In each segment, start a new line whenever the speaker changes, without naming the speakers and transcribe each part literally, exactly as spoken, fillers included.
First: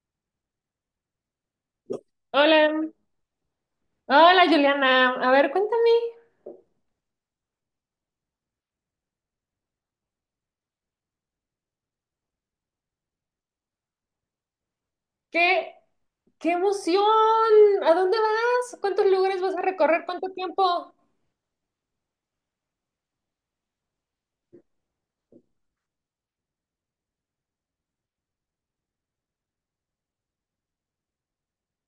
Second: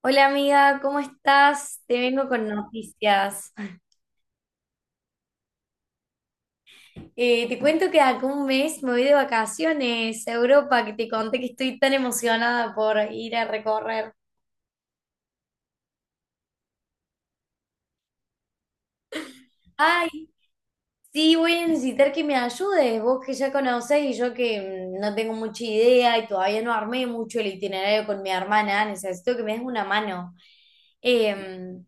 Hola amiga, ¿cómo estás? Te vengo con
Hola,
noticias.
hola Juliana. A ver, cuéntame,
Eh, te cuento que acá un mes me voy de vacaciones a Europa, que te conté que estoy tan emocionada por ir a recorrer.
¿qué, qué emoción? ¿A dónde vas? ¿Cuántos lugares vas a recorrer?
Ay,
¿Cuánto tiempo?
sí, voy a necesitar que me ayudes, vos que ya conocés y yo que mm, no tengo mucha idea y todavía no armé mucho el itinerario con mi hermana, necesito que me des una mano. Em,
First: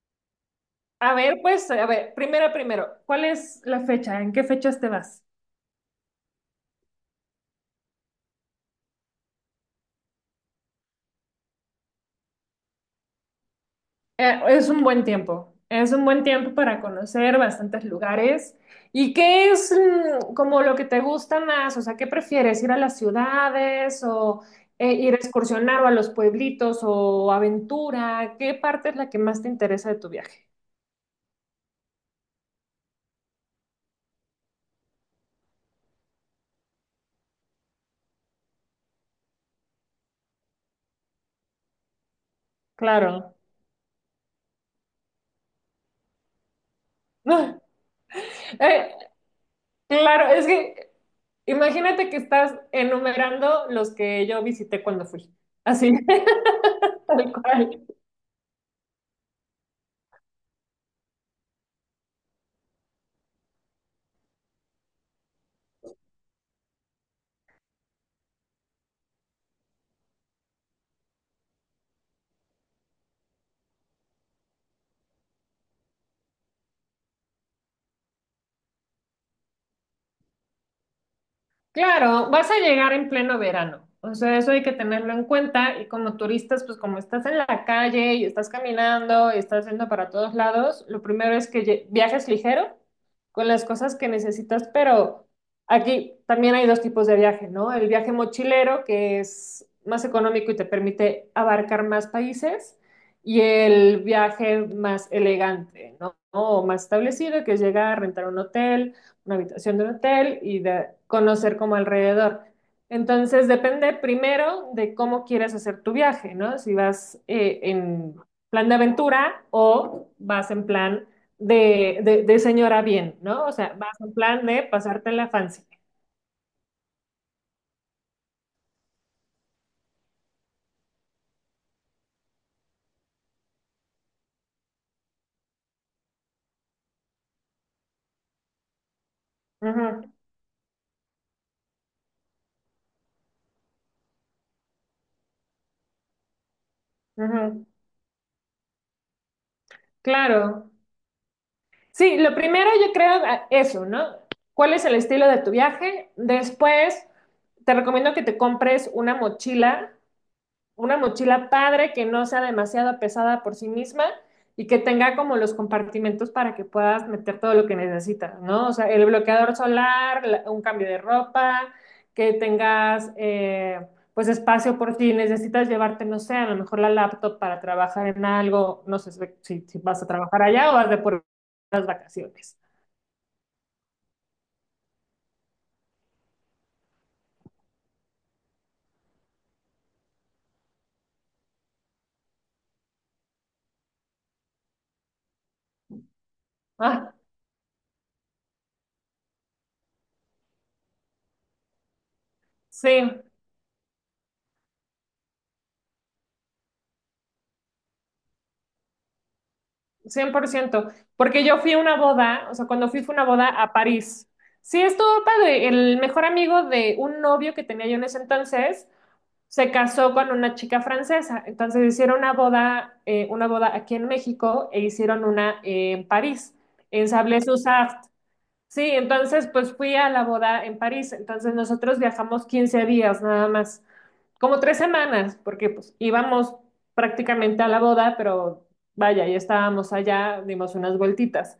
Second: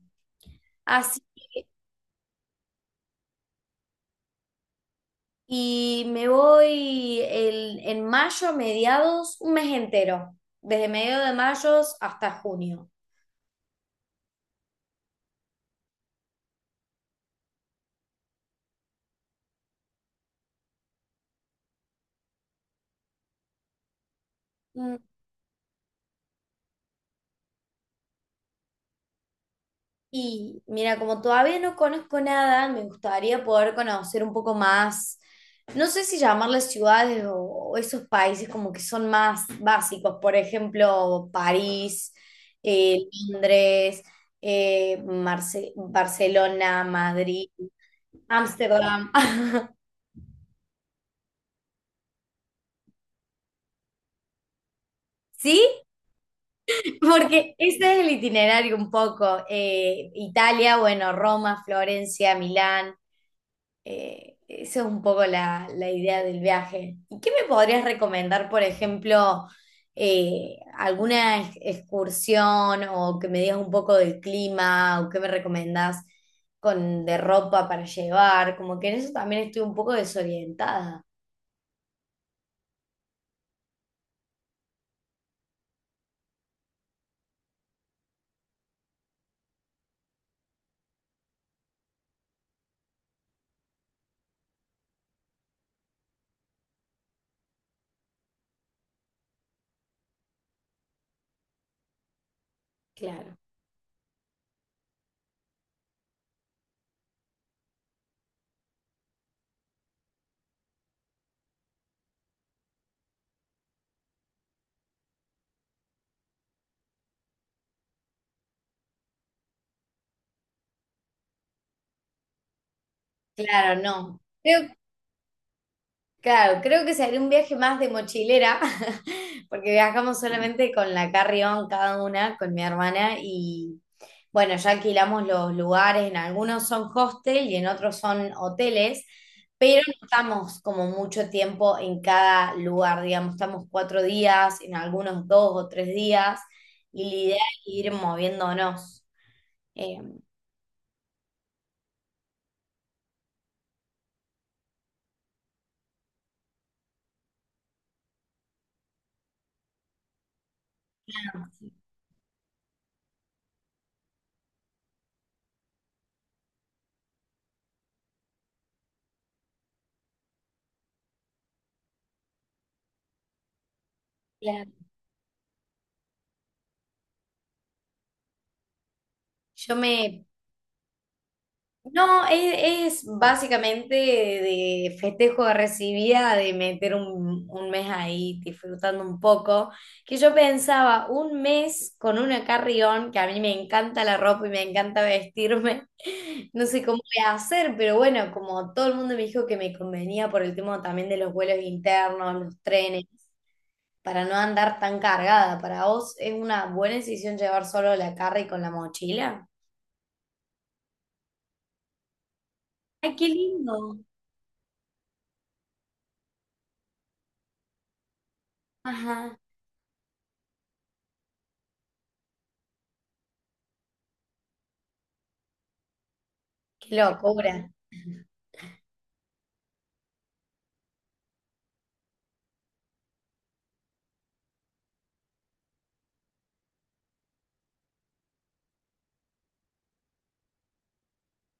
A
Así
ver, pues, a ver, primero, primero, ¿cuál es la fecha? ¿En qué fechas te vas?
Y me voy el- en mayo a mediados, un mes entero, desde mediados de mayo hasta junio.
Eh, es un buen tiempo, es un buen tiempo para conocer bastantes lugares. ¿Y qué es mm, como lo que te gusta más? O sea, ¿qué prefieres? ¿Ir a las ciudades o eh,
Mm,
ir a excursionar o a los pueblitos o aventura? ¿Qué parte es la que más te interesa de tu viaje?
Y mira, como todavía no conozco nada, me gustaría poder conocer un poco más, no sé si llamarles ciudades o, o esos países como que son más básicos, por ejemplo, París, eh,
Claro.
Londres, eh, Marce- Barcelona, Madrid,
Eh,
Ámsterdam.
claro, es que imagínate que estás enumerando los que yo visité cuando fui.
¿Sí?
Así, tal
Porque
cual.
ese es el itinerario un poco. eh, Italia, bueno, Roma, Florencia, Milán. Eh, esa es un poco la, la idea del viaje. ¿Y qué me podrías recomendar, por ejemplo, eh, alguna ex- excursión o que me digas un poco del clima o qué me recomendás con, de ropa para llevar? Como que en eso también estoy un poco desorientada.
Claro, vas a llegar en pleno verano, o sea, eso hay que tenerlo en cuenta y como turistas, pues como estás en la calle y estás caminando y estás yendo para todos lados, lo primero es que lle- viajes ligero con las cosas que necesitas, pero aquí también hay dos tipos de viaje, ¿no? El viaje mochilero, que es más económico y te permite abarcar más países,
Claro.
y el viaje más elegante, ¿no? O más establecido, que es llegar, rentar un hotel una habitación de un hotel y de conocer como alrededor. Entonces, depende primero de cómo quieres hacer tu viaje, ¿no? Si vas eh, en plan de aventura o vas en plan de, de, de señora bien, ¿no? O sea,
Claro,
vas en
no.
plan de
Creo,
pasarte la fancy.
Claro, creo que se haría un viaje más de mochilera, porque viajamos solamente con la carry-on cada una, con mi hermana, y bueno, ya alquilamos los lugares, en algunos son hostel y en otros son hoteles, pero no
Ujú,
estamos como mucho tiempo en cada lugar, digamos, estamos cuatro días, en algunos dos o tres días, y la idea es
ujú.
ir moviéndonos. Eh,
Claro. Sí, lo primero yo creo ah, eso, ¿no? ¿Cuál es el estilo de tu viaje? Después, te recomiendo que te compres una mochila una mochila padre que no sea demasiado pesada por sí misma y que tenga como los compartimentos para que puedas meter todo lo que necesitas, ¿no? O sea, el bloqueador solar, un cambio de ropa, que tengas eh, pues
Claro.
espacio por si necesitas llevarte, no sé, a lo mejor la laptop para trabajar en algo, no sé si,
yo
si vas a
me
trabajar allá o vas de por las
No,
vacaciones.
es, es básicamente de festejo de recibida, de meter un, un mes ahí disfrutando un poco, que yo pensaba un mes con una carrión, que a mí me encanta la ropa y me encanta vestirme, no sé cómo
Ah,
voy a hacer, pero bueno, como todo el mundo me dijo que me convenía por el tema también de los vuelos internos, los
sí.
trenes, para no andar tan cargada, para vos es una buena decisión llevar solo la carry con la mochila.
Cien por ciento porque yo fui a una boda, o sea, cuando fui
Ay,
fue una
qué
boda a
lindo.
París. Sí, estuvo padre. El mejor amigo de un novio que tenía yo en ese entonces
Ajá.
se casó con una chica francesa. Entonces hicieron una boda, eh, una boda aquí en México e hicieron una eh, en París,
Qué
en
locura.
Sablé-Sous-Sarthe. Sí, entonces pues fui a la boda en París. Entonces nosotros viajamos quince días nada más como tres semanas, porque pues íbamos prácticamente a la boda, pero vaya, ya estábamos allá, dimos unas vueltitas.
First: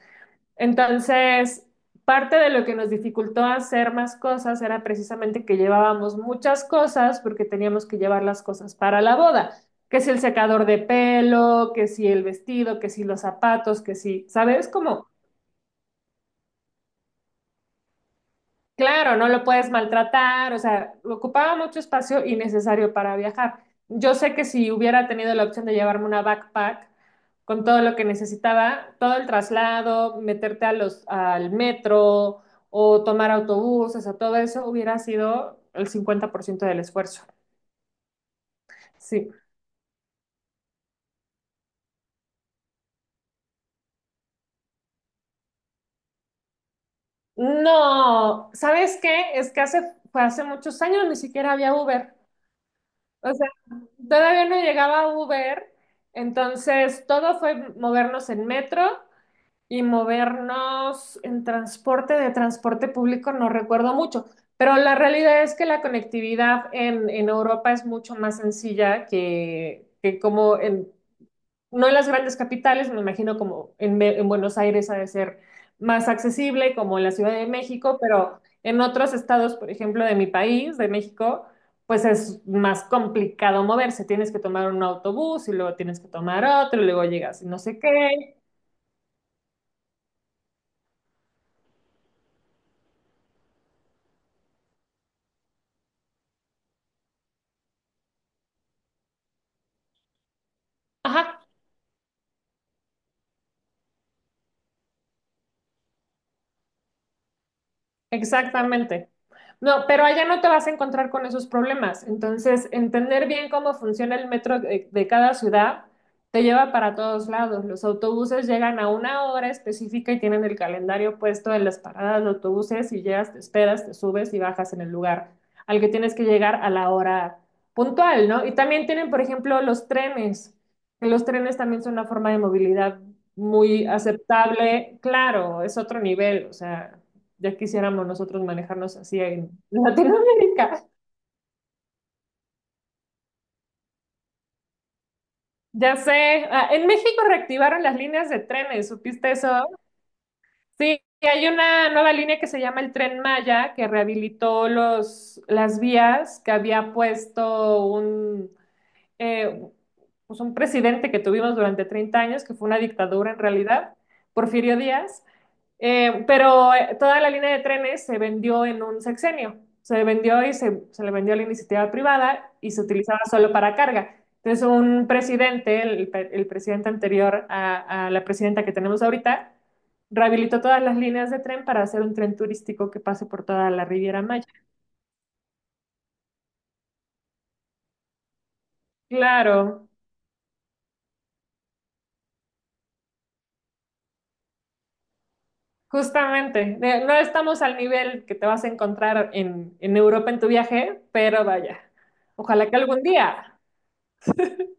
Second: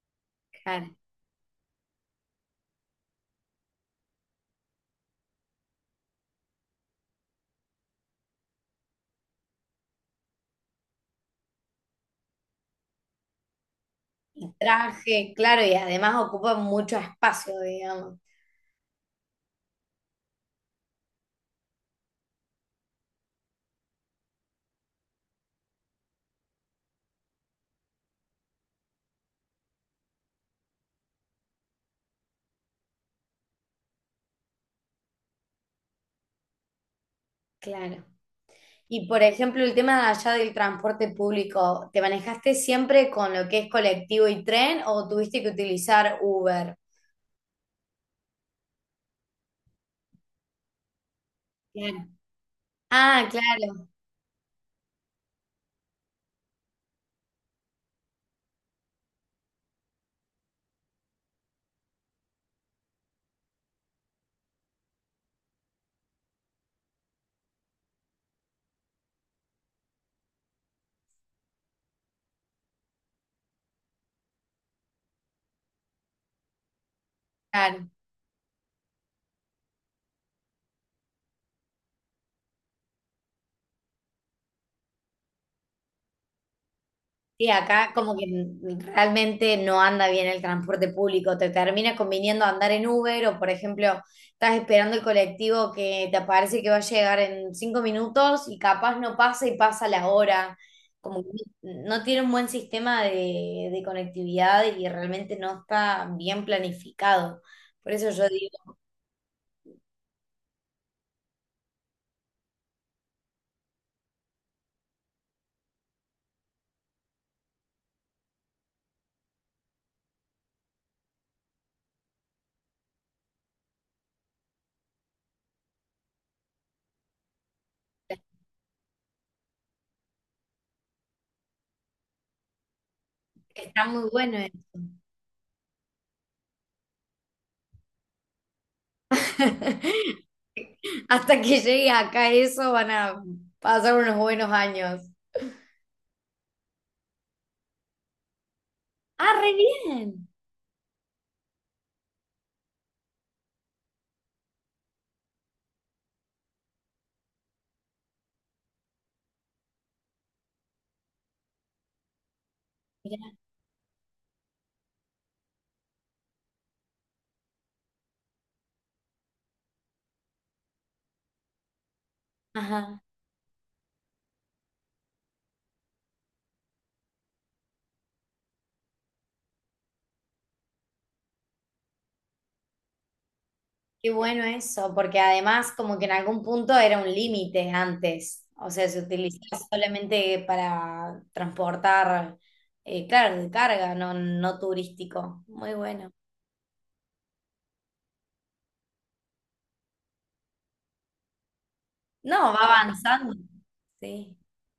Claro.
Entonces, parte de lo que nos dificultó hacer más cosas era precisamente que llevábamos muchas cosas porque teníamos que llevar las cosas para la boda, que si el secador de pelo, que si el vestido, que si los zapatos, que si, ¿sabes? Como
Traje, claro, y además ocupa mucho espacio, digamos.
claro, no lo puedes maltratar, o sea, ocupaba mucho espacio innecesario para viajar. Yo sé que si hubiera tenido la opción de llevarme una backpack con todo lo que necesitaba, todo el traslado, meterte a los, al metro o tomar autobuses, o todo eso hubiera sido el cincuenta por ciento del esfuerzo.
Claro. Y por
Sí.
ejemplo, el tema de allá del transporte público, ¿te manejaste siempre con lo que es colectivo y tren o tuviste que utilizar Uber?
No, ¿sabes qué? Es que hace, fue hace muchos años ni siquiera había
Claro.
Uber.
Ah,
O sea,
claro,
todavía no llegaba Uber, entonces todo fue movernos en metro y movernos en transporte, de transporte público no recuerdo mucho, pero la realidad es que la conectividad en, en Europa es mucho más sencilla que, que como en, no en las grandes capitales, me imagino como en, Be- en Buenos Aires ha de ser más accesible, como en la Ciudad de
claro.
México, pero en otros estados, por ejemplo, de mi país, de México, pues es más complicado moverse. Tienes que tomar un autobús y luego tienes que tomar otro y luego llegas y
Sí,
no sé
acá como que
qué.
realmente no anda bien el transporte público, te termina conviniendo andar en Uber o por ejemplo estás esperando el colectivo que te parece que va a llegar en cinco minutos y capaz no pasa y pasa la hora, como que
Ajá,
no tiene un buen sistema de, de conectividad y realmente no está bien planificado. Por eso yo digo,
exactamente. No, pero allá no te vas a encontrar con esos problemas. Entonces, entender bien cómo funciona el metro de, de cada ciudad te lleva para todos lados. Los autobuses llegan a una hora específica y tienen el calendario puesto en las paradas de autobuses y llegas, te esperas, te subes y bajas en el lugar al que tienes que llegar a la hora puntual, ¿no? Y también tienen, por ejemplo, los trenes. Que Los trenes también son una forma de movilidad
está
muy
muy bueno esto.
aceptable. Claro, es otro nivel, o sea. Ya quisiéramos nosotros manejarnos así en Latinoamérica.
Hasta que llegue acá eso van a pasar unos buenos años.
Ya sé, ah, en México reactivaron las líneas de trenes, ¿supiste
Ah,
eso?
re bien.
Sí, y hay una nueva línea que se llama el Tren Maya, que rehabilitó los, las vías que había puesto un, eh, pues un presidente que tuvimos durante treinta años, que fue una
Mirá,
dictadura en realidad, Porfirio Díaz. Eh, pero eh, toda la línea de trenes se vendió en un sexenio. Se vendió y se, se le vendió a la iniciativa privada y se
ajá,
utilizaba solo para carga. Entonces, un presidente, el, pe- el presidente anterior a, a la presidenta que tenemos ahorita, rehabilitó todas las líneas de tren para hacer un tren turístico que pase por toda la
qué
Riviera
bueno
Maya.
eso, porque además como que en algún punto era un límite antes, o sea, se utilizaba
Claro,
solamente para transportar, eh, claro, de carga, no, no turístico. Muy bueno.
justamente. De- No estamos al nivel que te vas a encontrar en, en Europa en tu viaje, pero vaya,
No, va
ojalá que algún
avanzando.
día.
Sí,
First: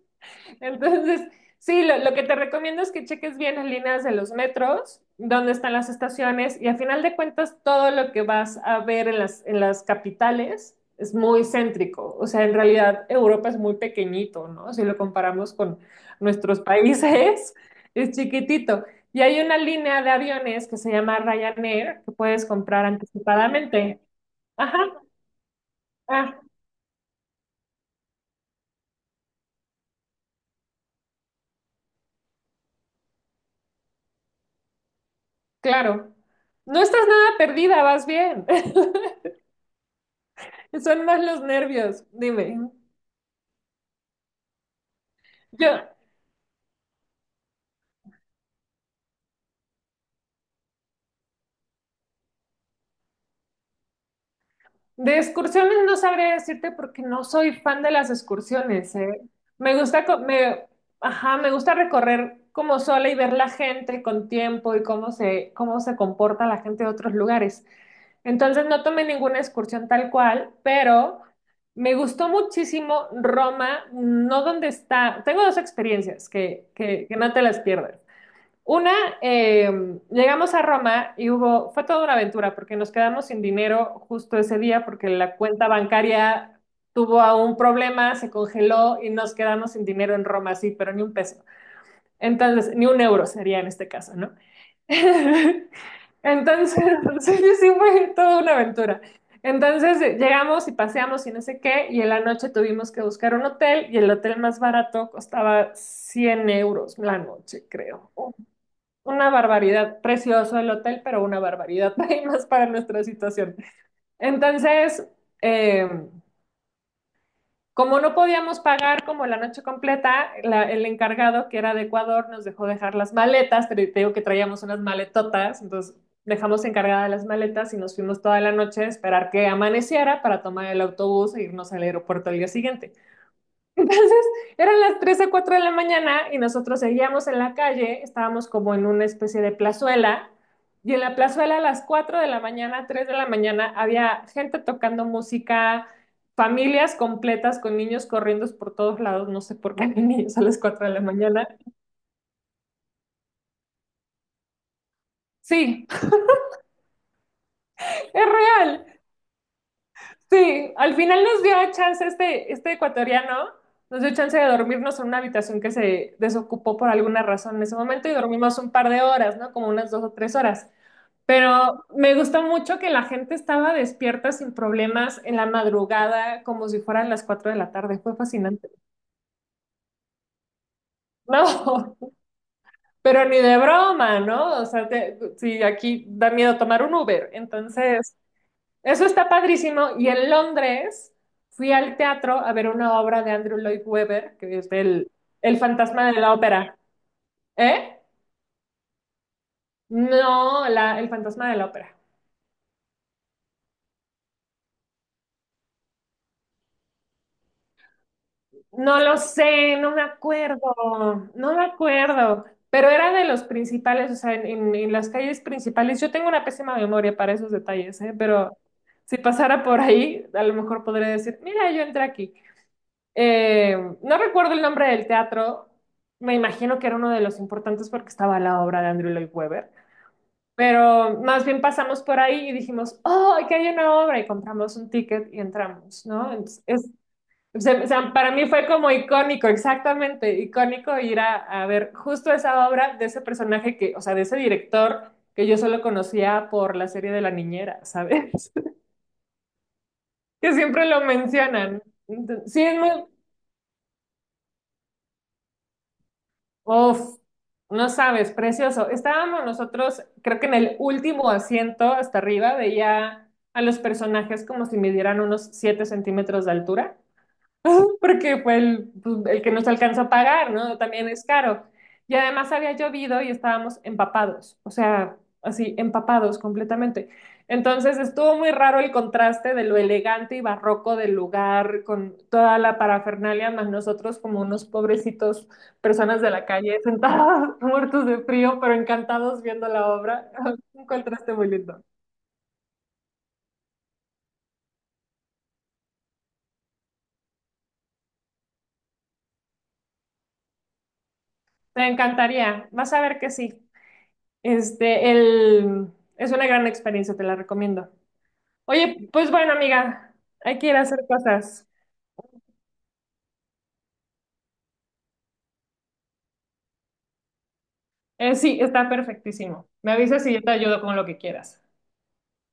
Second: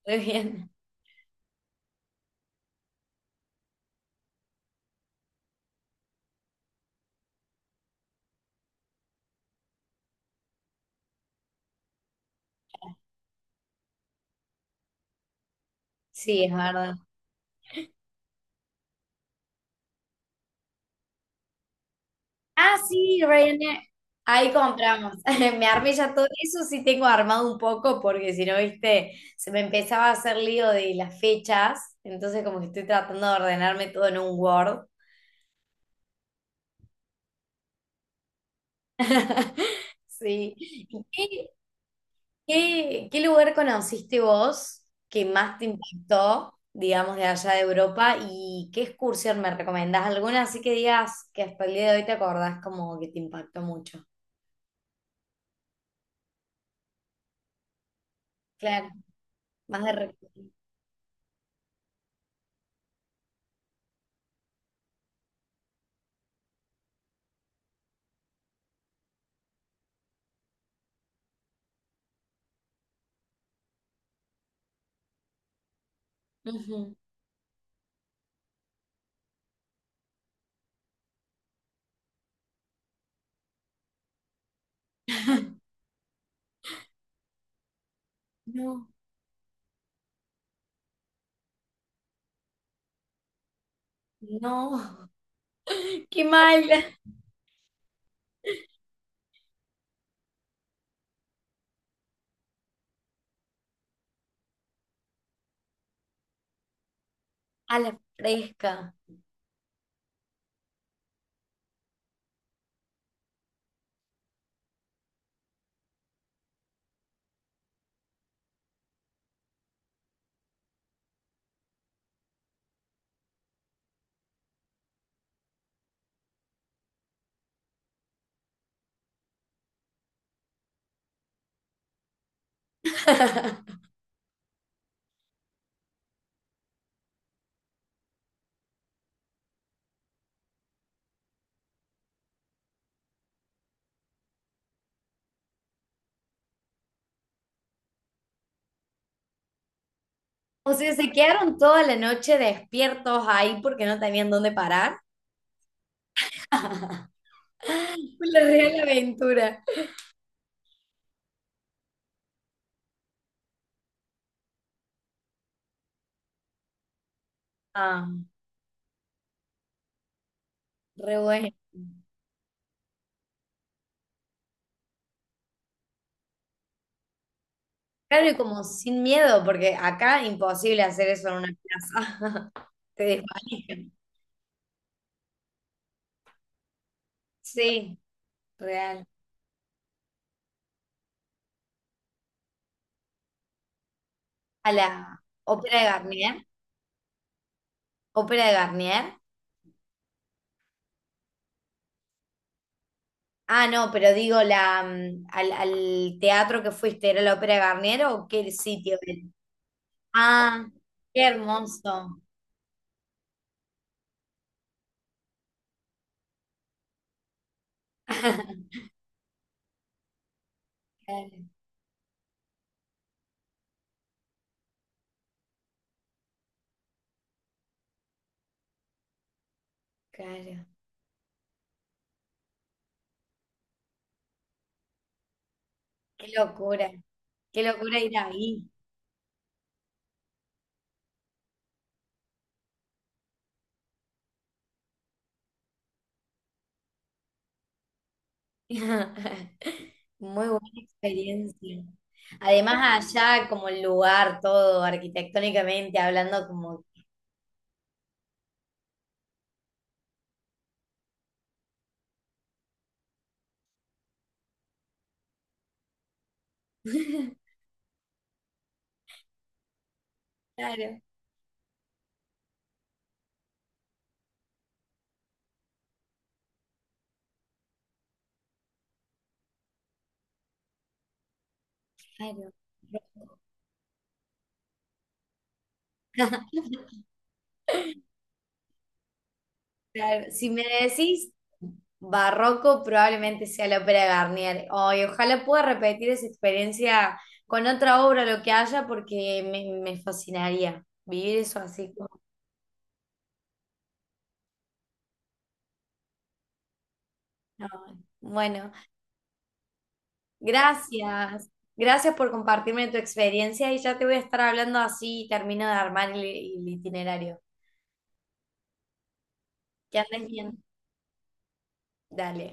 muy bien.
Entonces, sí, lo, lo que te recomiendo es que cheques bien las líneas de los metros, dónde están las estaciones y a final de cuentas todo lo que vas a ver en las, en las capitales es muy céntrico. O sea, en realidad Europa es muy pequeñito, ¿no? Si lo comparamos con
Sí, es
nuestros
verdad.
países, es chiquitito. Y hay una línea de aviones que se llama Ryanair que puedes
Ah,
comprar
sí, Ryanair.
anticipadamente.
Ahí
Ajá,
compramos. Me armé ya todo.
ah,
Eso sí tengo armado un poco porque si no, viste, se me empezaba a hacer lío de las fechas. Entonces como que estoy tratando de ordenarme todo en un Word.
claro. No estás nada perdida, vas bien.
Sí. ¿Y
Son más los
qué,
nervios, dime.
qué, qué lugar conociste vos que más te
Yo
impactó, digamos, de allá de Europa? ¿Y qué excursión me recomendás? ¿Alguna así que digas que hasta el día de hoy te acordás como que te impactó mucho?
de excursiones no sabría decirte porque no soy fan de las
Claro,
excursiones, ¿eh? Me
más de
gusta, co-
recuerdo.
me, ajá, me gusta recorrer como sola y ver la gente con tiempo y cómo se, cómo se comporta la gente de otros lugares. Entonces no tomé ninguna excursión tal cual, pero me gustó muchísimo Roma, no donde está. Tengo dos experiencias que, que, que no te las pierdas. Una, eh, llegamos a Roma y hubo, fue toda una aventura porque nos quedamos sin dinero justo ese día porque la cuenta bancaria tuvo a un problema, se
No,
congeló y nos quedamos sin dinero en Roma, sí, pero ni un peso. Entonces, ni un euro sería en este caso, ¿no?
no, qué mal.
Entonces, sí, sí, fue toda una aventura. Entonces eh, llegamos y paseamos y no sé qué, y en la noche tuvimos que buscar un hotel y el hotel más barato costaba cien euros la noche,
A la
creo.
fresca.
Una barbaridad, precioso el hotel, pero una barbaridad, hay más para nuestra situación. Entonces, eh, como no podíamos pagar como la noche completa, la- el encargado que era de Ecuador nos dejó dejar las maletas, te, digo que traíamos unas maletotas, entonces dejamos encargadas las maletas y nos fuimos toda la noche a esperar que amaneciera para tomar el autobús e irnos al aeropuerto al día siguiente. Entonces, eran las tres a cuatro de la mañana y nosotros seguíamos en la calle, estábamos como en una especie de plazuela, y en la plazuela a las cuatro de la mañana, tres de la mañana, había gente tocando música, familias completas con niños corriendo por todos lados, no sé por qué hay niños a las
O
cuatro
sea,
de la
se
mañana.
quedaron toda la noche despiertos ahí porque no tenían dónde parar.
Sí, es
Fue la real
real.
aventura.
Sí, al final nos dio chance este, este ecuatoriano, nos dio chance de dormirnos en una habitación que se desocupó por alguna razón en ese
Ah,
momento y dormimos un par de horas, ¿no? Como unas dos o tres horas.
re bueno.
Pero me gustó mucho que la gente estaba despierta sin problemas en la madrugada, como si fueran las cuatro de la tarde. Fue
Claro, y como
fascinante.
sin miedo, porque acá imposible hacer eso en una
No,
plaza. Te
pero ni de
desmayan.
broma, ¿no? O sea, te- sí, aquí da miedo tomar un Uber.
Sí,
Entonces, eso
real.
está padrísimo. Y en Londres fui al teatro a ver una obra de Andrew Lloyd Webber, que es
A la
el, el
Ópera de
fantasma de la
Garnier.
ópera. ¿Eh?
Ópera de Garnier.
No, la- el fantasma de la ópera.
Ah, no, pero digo, la, mm, al, al teatro que fuiste, ¿era la Ópera de Garnier o qué sitio
No lo
era?
sé, no me
Ah, qué
acuerdo, no me
hermoso.
acuerdo. Pero era de los principales, o sea, en, en- en las calles principales. Yo tengo una pésima memoria para esos detalles, ¿eh? Pero si pasara por ahí, a lo mejor podría decir,
Claro,
mira, yo entré aquí. Eh, no recuerdo el nombre del teatro, me imagino que era uno de los importantes porque estaba la obra de Andrew Lloyd Webber,
claro.
pero más bien pasamos por ahí y dijimos, oh, aquí hay una obra y compramos un ticket y entramos,
Qué
¿no? Entonces,
locura.
es- o
Qué
sea, o
locura
sea,
ir
para mí
ahí.
fue como icónico, exactamente, icónico ir a, a ver justo esa obra de ese personaje que, o sea, de ese director que yo solo conocía por la serie de La Niñera, ¿sabes?
Muy
Que
buena
siempre lo mencionan.
experiencia.
Entonces, sí, es muy,
Además, allá como el lugar, todo arquitectónicamente hablando, como...
uf, no sabes, precioso. Estábamos nosotros, creo que en el último asiento hasta arriba, veía a los personajes como si midieran unos siete centímetros de altura. Porque fue el, pues, el que nos alcanzó a pagar, ¿no?
Claro,
También es caro. Y además había llovido y estábamos empapados, o sea, así, empapados completamente. Entonces estuvo muy raro el contraste de lo elegante y barroco del lugar con
claro.
toda la parafernalia, más nosotros como unos pobrecitos personas de la calle sentados muertos de frío, pero encantados viendo la
Claro,
obra.
si me
Un
decís
contraste muy lindo.
barroco, probablemente sea la Ópera de Garnier. Ay, ojalá pueda repetir esa experiencia con otra obra, lo que haya, porque me, me fascinaría vivir eso
Te
así como.
encantaría, vas a ver que sí. Este, el, es una gran experiencia, te la
No.
recomiendo.
Bueno,
Oye, pues bueno, amiga, hay que ir a hacer
gracias.
cosas.
Gracias por compartirme tu experiencia y ya te voy a estar hablando así y termino de armar el, el itinerario.
Eh, sí, está perfectísimo. Me
Que
avisas
andes
y yo
bien.
te ayudo con lo que quieras.
Dale.